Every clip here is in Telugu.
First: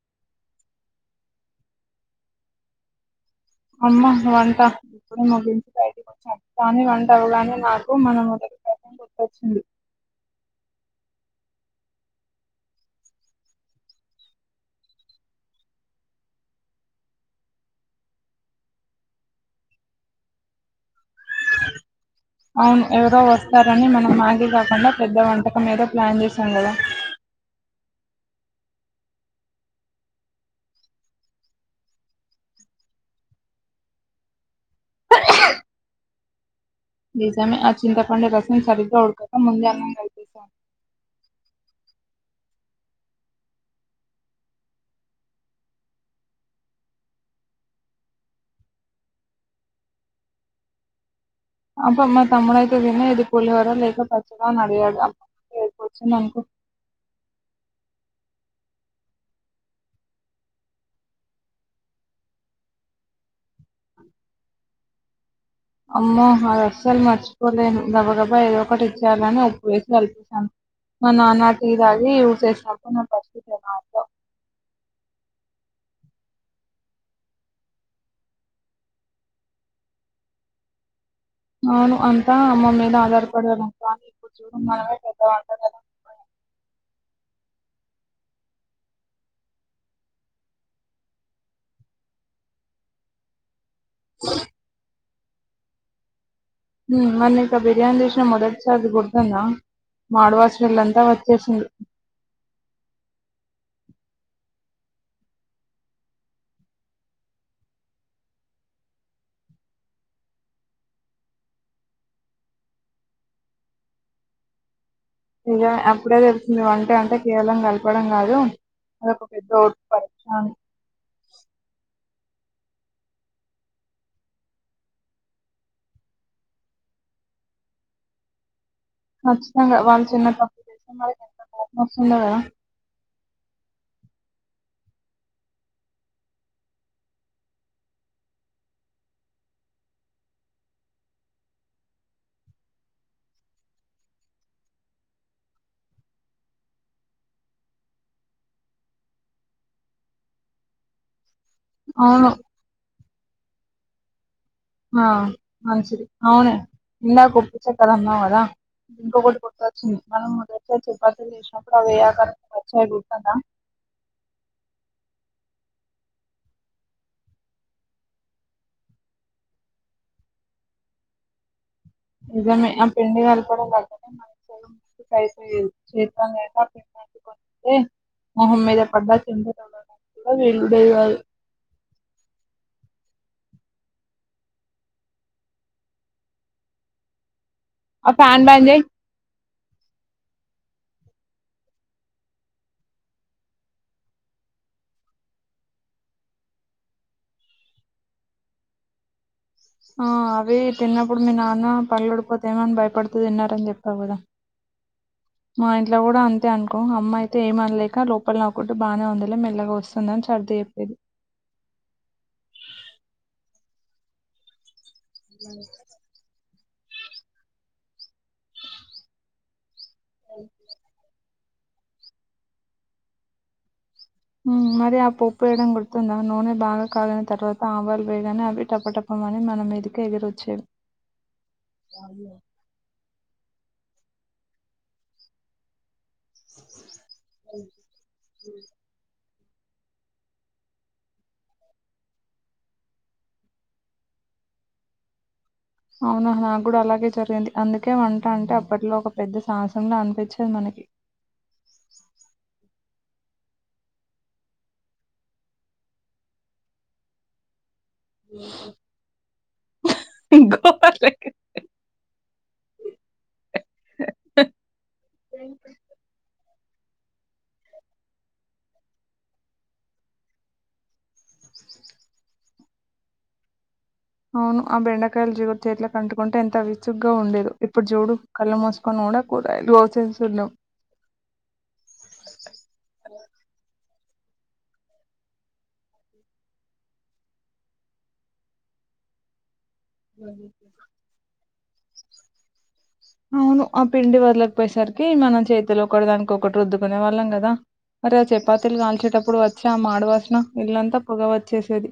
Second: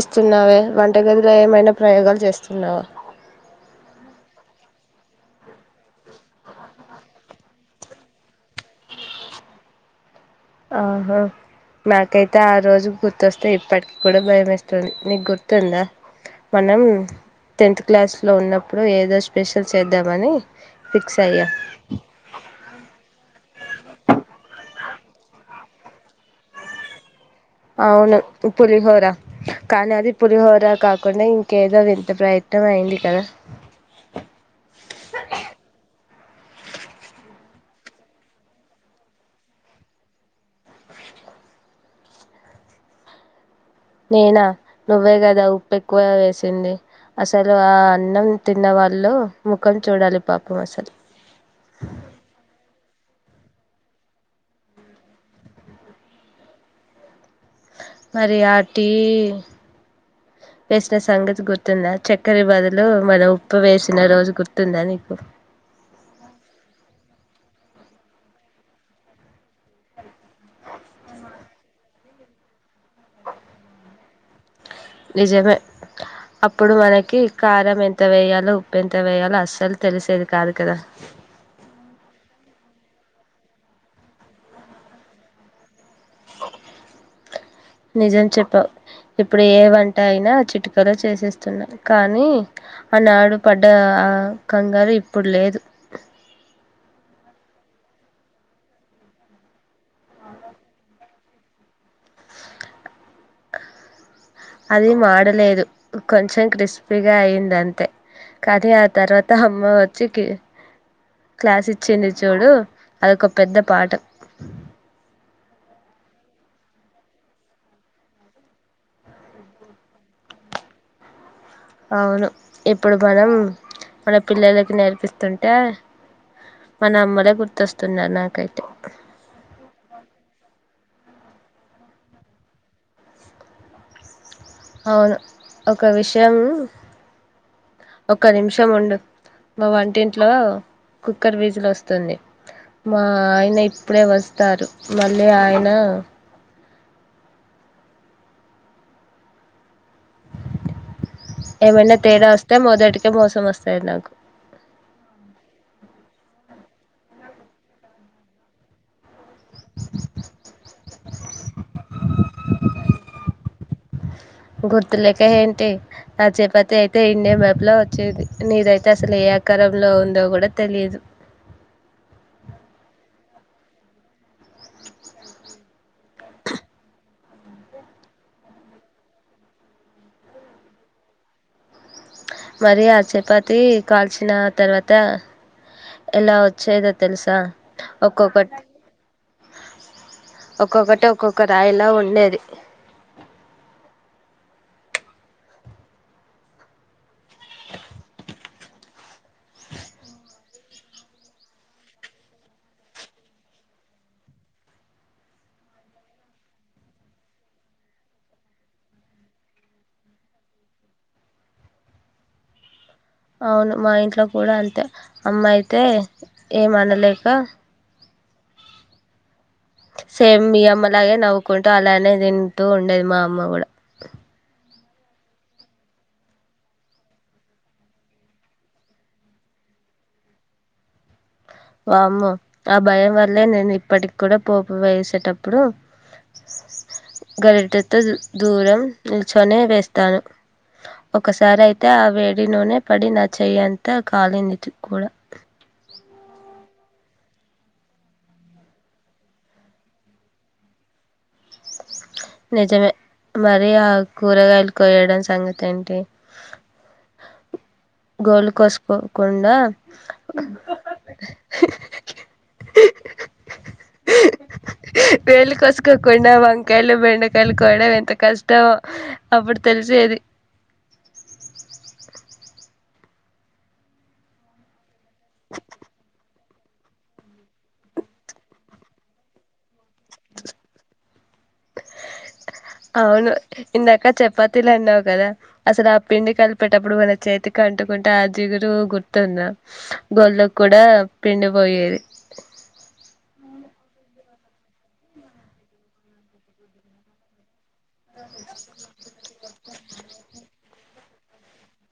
ఇస్తున్నావే వంట గదిలో ఏమైనా ప్రయోగాలు చేస్తున్నావా అమ్మ వంట ఇప్పుడు ముగించి బయటికి వచ్చాను కానీ వంట అవగానే నాకు మన మొదటి [unintelligible] గుర్తొచ్చింది ఆహా నాకైతే ఆ రోజు గుర్తొస్తే, ఇప్పటికి కూడ భయమేస్తుంది, నీకు గుర్తుందా మనం తెంత్ క్లాస్లో ఉన్నప్పుడు ఏదో స్పెషల్ చేద్దామని, ఫిక్స్ అయ్యా అవును ఎవరో వస్తారని మనం ఆగే కాకుండా పెద్ద వంటకం ఏదో ప్లాన్ చేశాం కదా అవును పు పులిహోర కానీ అది పులిహోర కాకుండా, ఇంకేదో వింత ప్రయత్నం అయింది. కదా నిజమే ఆ చింతపండు రసం సరిగ్గా ఉడక ముందే అన్నం కలిపసాం నేనా నువ్వే కదా ఉప్పు ఎక్కువ వేసింది, అసలు ఆ అన్నం తిన్న వాళ్ళు ముఖం చూడాలి పాపం అసలు అబ్బా మా తమ్ముడుఅయి ఇదేనా ఏది పోలివార లేక పచ్చడ అని అడిగాడు, అం ఏడపొచ్చిందనుకో మరి ఆ టీ వేసిన సంగతి గుర్తుందా, చక్కర బదులు, మన ఉప్పు వేసిన రోజు గుర్తుందా నీకు అమ్మో అది అసలు మర్చిపోలేను, గబ గబా ఏదో ఒకటి ఇచ్చేయాలని, ఉప్పు వేసి కల్పేసాను. మా నాన్న టీతాగి ఉడ్చేసినప్పుడు నా పరిస్థితి [unintelligible] నిజమే అప్పుడు మనకి కారం ఎంత వేయాలో, ఉప్పు ఎంత వేయాలో, అస్సలు తెలిసేది కాదు కదా అవును అంతా అమ్మ మీద ఆదార్పాడెవాలం, కానీ ఇప్పుడు చూడు, మనమే పెద్ద వంట [unintelligible] నిజం చెప్పావ్, ఇప్పుడు ఏ వంట అయినా చిటుకలో చేసేస్తున్నాం, కానీ ఆనాడు పడ్ డా కంగారు ఇప్ ఇప్పుడు లేదు హ్మ్ మర్నింటో బిర్యానీ చేసిన మొదటి సారి గుర్తుతుందా. మాడు వాసనా ఇల్లంతా వచ్చేసింది. అది మాడలేదు కొంచెం క్రిస్పీగా అయింది. అంతే కానీ ఆ తర్వాత అమ్మ వచ్చి కి క్లాస్ ఇచ్చింది. చూడు అదొక పెద్ద పాఠం ఇయ అప్పుడే తెలుసింది వంటే అంటే కేవలం కలపడం కాదు అదొక పెద్ద [unintelligible] పరీక్షాని అవును ఇప్పుడు, మనం మన పిల్లలకి నేర్పిస్తుంటే, మన అమ్మలే గుర్తొస్తున్నారు. నాకైతే హ్ నచ్చితంగా వాళ్ళు చిన్న తప్పు జేస్నం, వాళ్ళకి ఎంత కోపం వస్తుందో కదా అవును ఒక విషయం ఒక నిమిషం ఉండు మా వంటింట్లో కుక్కర్ బీజిలు వస్తుంది. మా ఆయన ఇప్పుడే వస్తారు. మళ్ళీ ఆయన ఏమైనా తేడా అవును వస్తే మొదటిక్ కే మోసం వస్తాయి నాకు మ్మా మంచిది అవును ఇందాక ఉప్పి చెక్కెర ఉన్నాయి. కదా ఇప్పుడు ఇంకొకటి పొట్టొచ్చింది మనం ముందొచ్చే చపాతీలు చేసినప్పుడు అవి ఏ ఆకారంలో వచ్చినాయో గుర్తుందా టి ఆ చపాతి అయితే ఇండియా మ్యాప్ లా వచ్చేది నీదైతే అసలు ఏ అకారంలో ఉందో కూడా తెలియదు నిజమే ఆ పిండి గలపడం [inaudible] మొహం మీద పడ్డా [inaudible] కూడా వీలుండేది కాదు మరి ఆ చపాతి కాల్చిన తర్వాత ఎలా వచ్చేదో తెలుసా ఆ ఫ్యాన్ ఒక్కొక్కటి బంద్ జేయ్ ఒక్కొక్కటి ఒక్కొక్క రాయిలా ఉండేది. [unintelligible] ఆ అవి తిన్నప్పుడు మీ నాన్న పళ్ళుడిపోతేమోని భయపడుతూ తిన్నారని చెప్పావు కదా. మా ఇంట్లో కూడా అంతే అనుకో అమ్ అయితే ఏమనలేక లోపల అవ్కు బాగానే ఉందిలే మెల్లగా వస్తుందని సర్ది చెప్పేది. అవును మా ఇంట్లో కూడా అంతే అమ్మా అయితే ఏమనలేక సేమ్ మి అమ్మ లాగే న ఒకుంటూ అలానే తింటూ ఉండేది మా అమ్మ కూడా. మరి ఆ పప్పు వేయడం గుర్తుందా. ఆ నూనె బాగా కాగిన తర్వాత ఆవాలు వేయగానే అవి టపటపమని మన మీదకి ఎగిరొచ్చావి. వామ్మో ఆ భయం వర అలే నేను ఇప్పటికి కూడా పోపు వేసేటప్పుడు గరిటతో దూరం ని చొనే వేస్తాను. ఒకసారి అయితే ఆ వేడి నూనె పడి నా చెయ్యంత కాలింది కూడా ఇప్పుడు అలాగే జరిగింది. అందుకే వంట అంటే అప్పట్లో ఒక పెద్ద సాహసంలో అనిపించేది మనకి. నిజమే మరి ఆ కూరగాయలు కోయడం సంగతి ఏంటి. గోల్ కోసుకోకుండా హుహుహు గోర్లకి వేళ కోసుకోకుండా వం కలు వె కలుకోవడం ఎంత కష్టమో అప్పుడు తెలిసేది. అవును ఆ బెండకాయలు జగురి చేట్ల కంటుకుంటే ఎంత విసుగ్గా ఉండేదు. ఇప్పుడు జోడు కళ్ళు మోసుకొని కూడా కూరగాయలు కోసేస్తుంటాం. [unintelligible] అవును ఇందక చప్పతిలు అన్నావు కదా. అసలు ఆ పిండి కలిపేటప్పుడు మన చేతికి అంటుకుంటే ఆ జిగురు గుర్తుంద. గోర్లు కు కూడా పిండి పోయేది. ప్పేసరికి మనం చేతులు ఒకటి దానికి ఒకటి రుద్దుకునే వాళ్ళం కదా. మరే ఆ చపాతీలు కాల్చేటప్పుడు వ చ మాడవాసన ఇల్లంతా పొగ వచ్చేసేది.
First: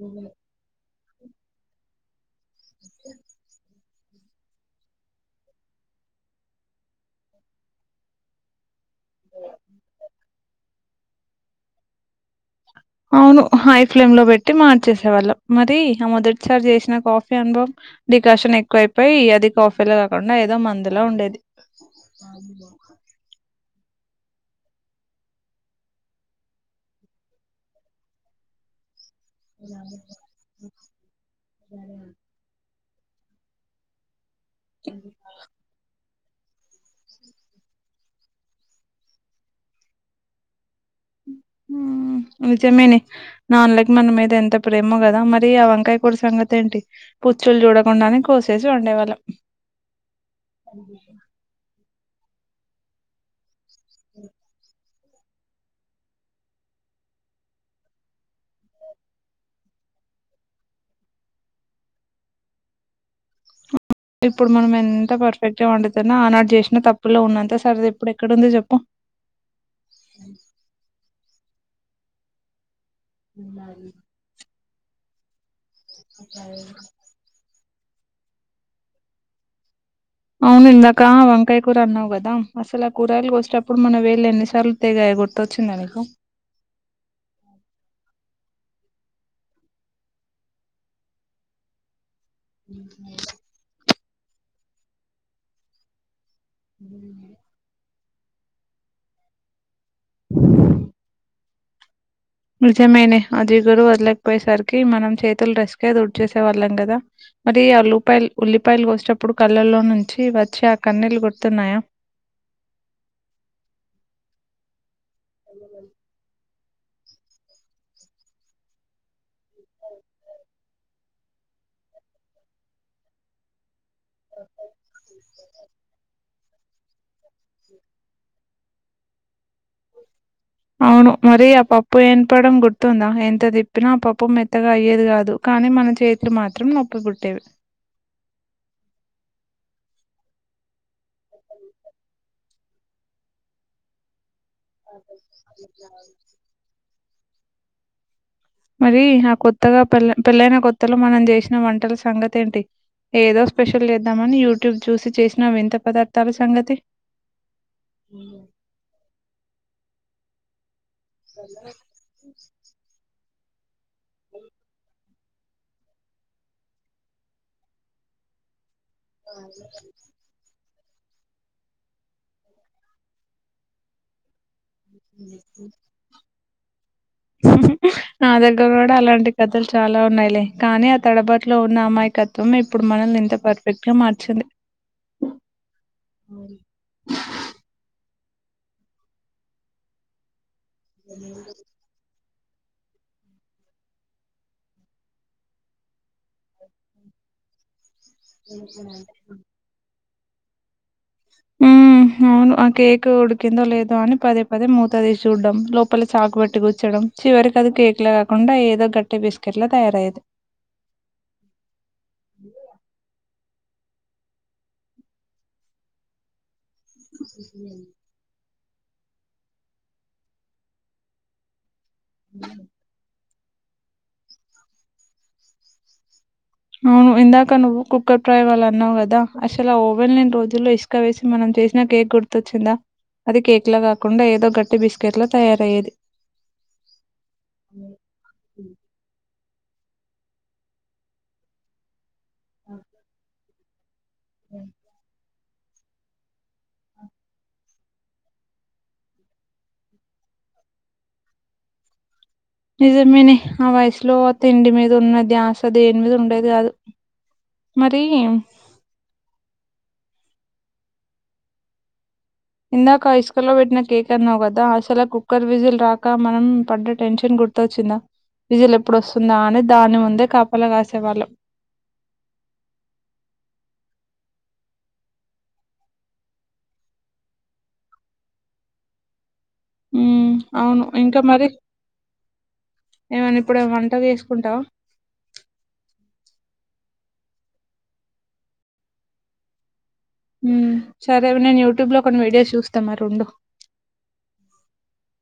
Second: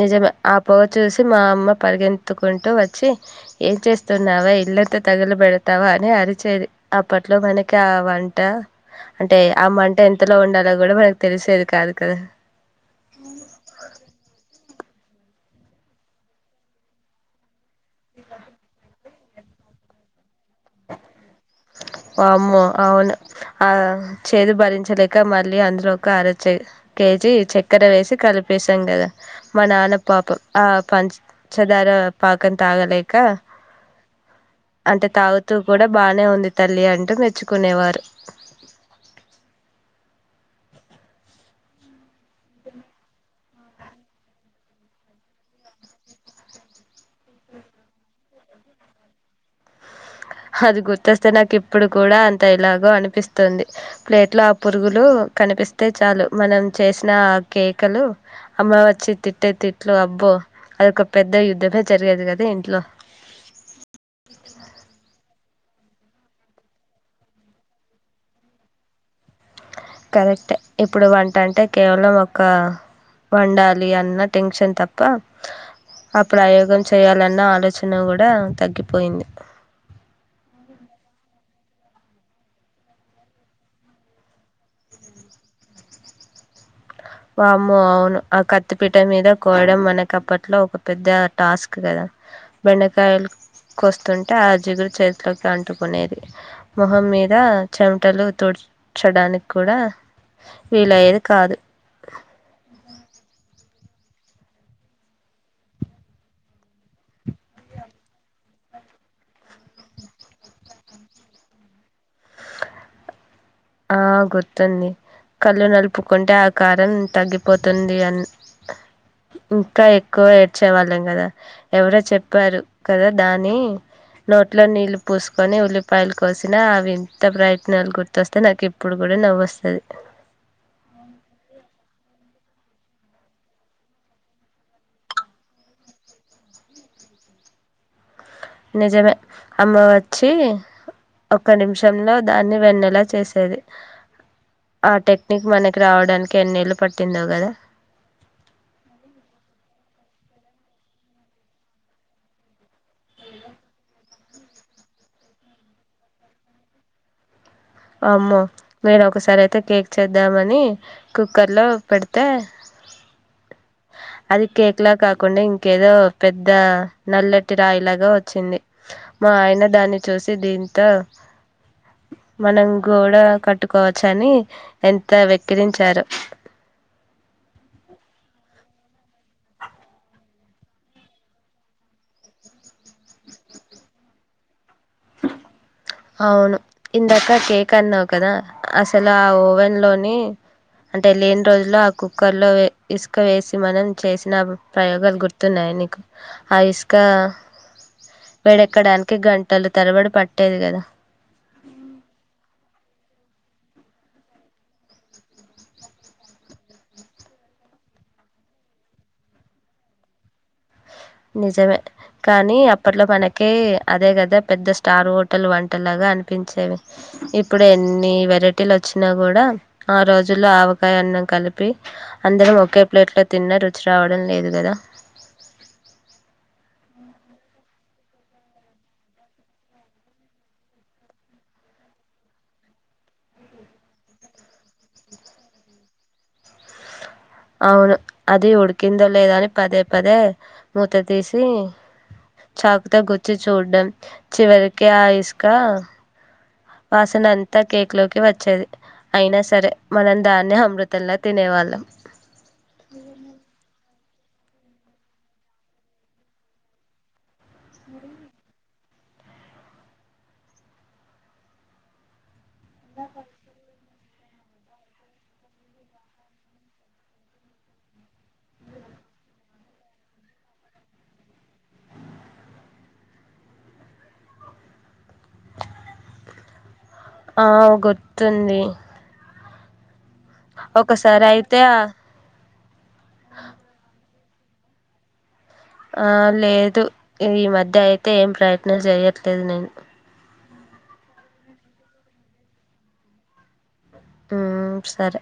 నిజమె ఆ పొగ చూసి మా అమ్మ పరిగె ఏత్తుకుంటూ వచ్చి ఏం చేస్తున్నావె ఇల్లంత తగిలి పెడతావా అని అరిచేది. అప్పట్లో మనకి ఆ వంట అంటే ఆ మంట ఎంతలో ఉండాలో కూడా మనకు తెలిసేది కాదు కదా. అవును హై ఫ్లేమ్ లో పెట్టి మ వచ్చేసేవాళ్ళం మరి ఆ మొదటిసారి చేసిన కాఫీ అనుభవం డికాషన్ ఎక్కువ అయిపోయి, అది కాఫీలో కాకుండా ఏదో మందులో ఉండేది. వమ్మో అవును ఆ చేదు భరించలేక మళ్ళీ అందులో ఒక అరచ కేజీ చక్కెర వేసి కలిపసాం కదా. మా నాన్న పాప ఆ పంచంచదార పాకం తాగలేక అంటే తాగుతూ కూడా బాగా లె ఉంది తల్లి అంటూ మెచ్చుకునేవారు. ఊ నిజమేనే నాన్నలకి మన మీద ఎంత ప్రేమో కదా మరి ఆ వంకాయ కూర సంగతి ఏంటి పుచ్చులు చూడకుండానే కోసేసి వండేవాళ్ళం అది గుర్తొస్తే నాకిప్పుడు కూడా అంత ఇలాగో అనిపిస్తుంది ప్లేట్లో ఆ పురుగులు కనిపిస్తే చాలు మనం చేసిన ఆ కేకలు అమ్మ వచ్చి తిట్టే తిట్లు అబ్బో అదొక పెద్ద యుద్ధమే జరిగేది కదా ఇంట్లో ఇప్పుడు మనం ఎంత పర్ఫెక్ట్ గా వండితున్నా ఆనాడు చేసినా తప్పుల్లో ఉన్నంత సరద ఇప్పుడు ఎక్కడుంది చెప్పు కరెక్ట్ ఇప్పుడు వన్ టంటే కేవలం ఒక వండాలి అన్న టెన్షన్ తప్ ప్ప ఆ ప్రయోగం చేయాలన్న ఆలోచ తున్న కూడా తగ్గిపోయింది అవును ఇందాక వం కాయ కూర అన్నావు గదా అసలు ఆ కూరయలు వచ్చేటప్పుడు మనం వేళు ఎన్నిసార్లు తెగాయో గుర్తొచ్చిందా నీకు వామో అవును ఆ కత్ త్తిపీట మీద కోయడం మనకప్పట్లో ఒక పెద్ద టాస్క్ కదా బెండకాయలు కోస్తు తుంటే ఆ జిగురు చేతులుకి అంటుకునేది మొహం మీద చం ట్టలు తోడ్చడానికి కూడా వీలయ్యేది కాదు నిజమేనే ఆ జిగురు వదలేకపోయేసరికి మనం చేతులు డ్రస్కె దుడ్చేసేవాళ్ళం కదా మరి ఆల్లుపాయలు ఉల్లిపాయలు కోసేటప్పుడు కళ్ళల్లో నుంచి వచ్చే ఆ కన్నీళ్లు గుడుతున్నాయా ఆ గుర్తుంది కళ్ళు నలుపుకుంటే ఆ కారం తగ్గిపోతుంది అని ఇంకా ఎక్కువ ఏడ్చేవాళ్ళం కదా ఎవరో చెప్పారు కదా దాని నోట్లో నీళ్లు పోసుకొని ఉల్లిపాయలు కో కోసినా అవి వింత ప్రయత్నాలు గుర్తొస్ తె నాకు ఇప్పుడు గూడా నవ్వొస్తది అవును మరి అ పాప్ ప్పు ఎనపడం గుర్తుందా ఎంత తిప్పినా ఆ పప్పు మెత్తగా అయ్యేది గాదు కానీ మన చేతిలు మాత్రం నొప్పి పుట్టేవి నిజమే అమ్మ వచ్చి ఒక్క నిమిషంలో దాన్ని వెన్నెలా చేసేది ఆ టెక్నిక్ మనకి రావడానికి ఎన్నేళ్లు పట్ తిన్నావు కదా మరి ఆ కొత్తగా పల్ల పెళ్ళైన కొత్తలో మనం చేసిన వంటల సంగతి ఏంటి ఏదో స్పెషల్ చేద్దామని యూట్యూబ్ చూసి చేసిన వింత పదార్థాల సంగతి వామ్మో నేను ఒకసారి అయితే కేక్ చేద్దామని కుక్కర్లో పెడితే అది కేక్ లా కాకుండా ఇంకేదో పెద్ద నల్లటి రాయి లాగా వచ్చింది మా ఆయన దాన్ని చూసి దీన్ తో మనం గోడ కట్టుకోవచ్చని ఎంత వెక్కిరించారో నా దగ్గర కూడా అలాంటి కథలు చాలా ఉన్నాయిలే కానీ ఆ తడబాట్లో ఉన్న అమాయకత్వం ఇప్పుడు మనల్ని ఇంత పర్ఫెక్ట్ గా మార్చింది అవును ఇందాక కేక్ అన్నావ్ కదా అసలు ఆ ఓవెన్ లోనే అంటే లేని రోజుల్లో ఆకు కర్లో వే ఇస్క వేసి మనం చేసిన ప్రయోగాలు గుర్తున్నాయా నీకు ఆ ఇస్క వేడి ఎక్కడానికి గన్ టలు తరబడి పట్టేది కదా ఊ అవును ఆ కేక్ ఉడికిందో లేదో అని పదే పదే మూత తీసి చూడ్డం లోపల చాకు బెట్టి గుచ్చడం చివరికి అది కేక్ లా కాకుండా ఏదో గట్టి బిస్కెట్లా తయారయ్యేది నిజమే కానీ అప్పట్లో మనకి ఏ అదే కదా పెద్ద స్టార్ హోటల్ వంట లాగా అనిపించేవి ఇప్పుడు ఎన్ని వరైటీలో వచ్చినా కూడా ఆ రోజుల్లో ఆవకాయ అన్నం కలిపి అందరం ఒకే ప్లేట్లో తిన్న రుచి రావడం లేదు కదా అవును ఇందాక నువ్వు కుక్కర్ ప్రయోగాలు అన్నావు కదా అసలు ఆ ఓవెన్ లేని రోజుల్లో ఇసక వేసి మనం చేసిన కేక్ గుర్తొచ్చిందా అది కేక్ ల కాకుండా ఏదో గట్టి బిస్కెట్ లో తయారయ్యేది అవును అది ఉడికిందో లేదో అని పదే పదే మూత తీసి చాకుతో గుచ్చి చూడ్డం చివరికి ఆ ఇస్ కా వాసనంతా కేక్ లోకి వచ్చేది అయినా సరే మనం దాన్నే అమృతలా తినేవాళ్ళం నిజమేనే ఆ వయసు స్లో తిండి మీద ఉన్న ధ్యాస దేని మీద ఉండేది కాదు మరి ఇందాక హై స్కూల్ లో పెట్టిన కేక్ తన్నావు కదా అసలు ఆ కుక్కర్ విజిల్ రాక మనం పడ్డ టెన్షన్ గుర్తొచ్చిందా విజిల్ ఎప్పుడు వస్తుందా అని దాని ముందే కాపలా కాసేవాళ్ళం ఆ గుర్తుంది ఊ అవును ఇంకా ఒకసారి మరి అయితే ఆ ఏమన్నా ఇప్పుడు ఏ వంట చేసు ఉంటావ్ ఆ లేదు ఈ మధ్య అయితే ఏం ప్రయత్నం చేయట్లేదు నేను ఊ సరే నేను యూట్యూబ్ లో కొన్ని వీడియోస్ చూస్తా మరి ఉండు ఊ సరే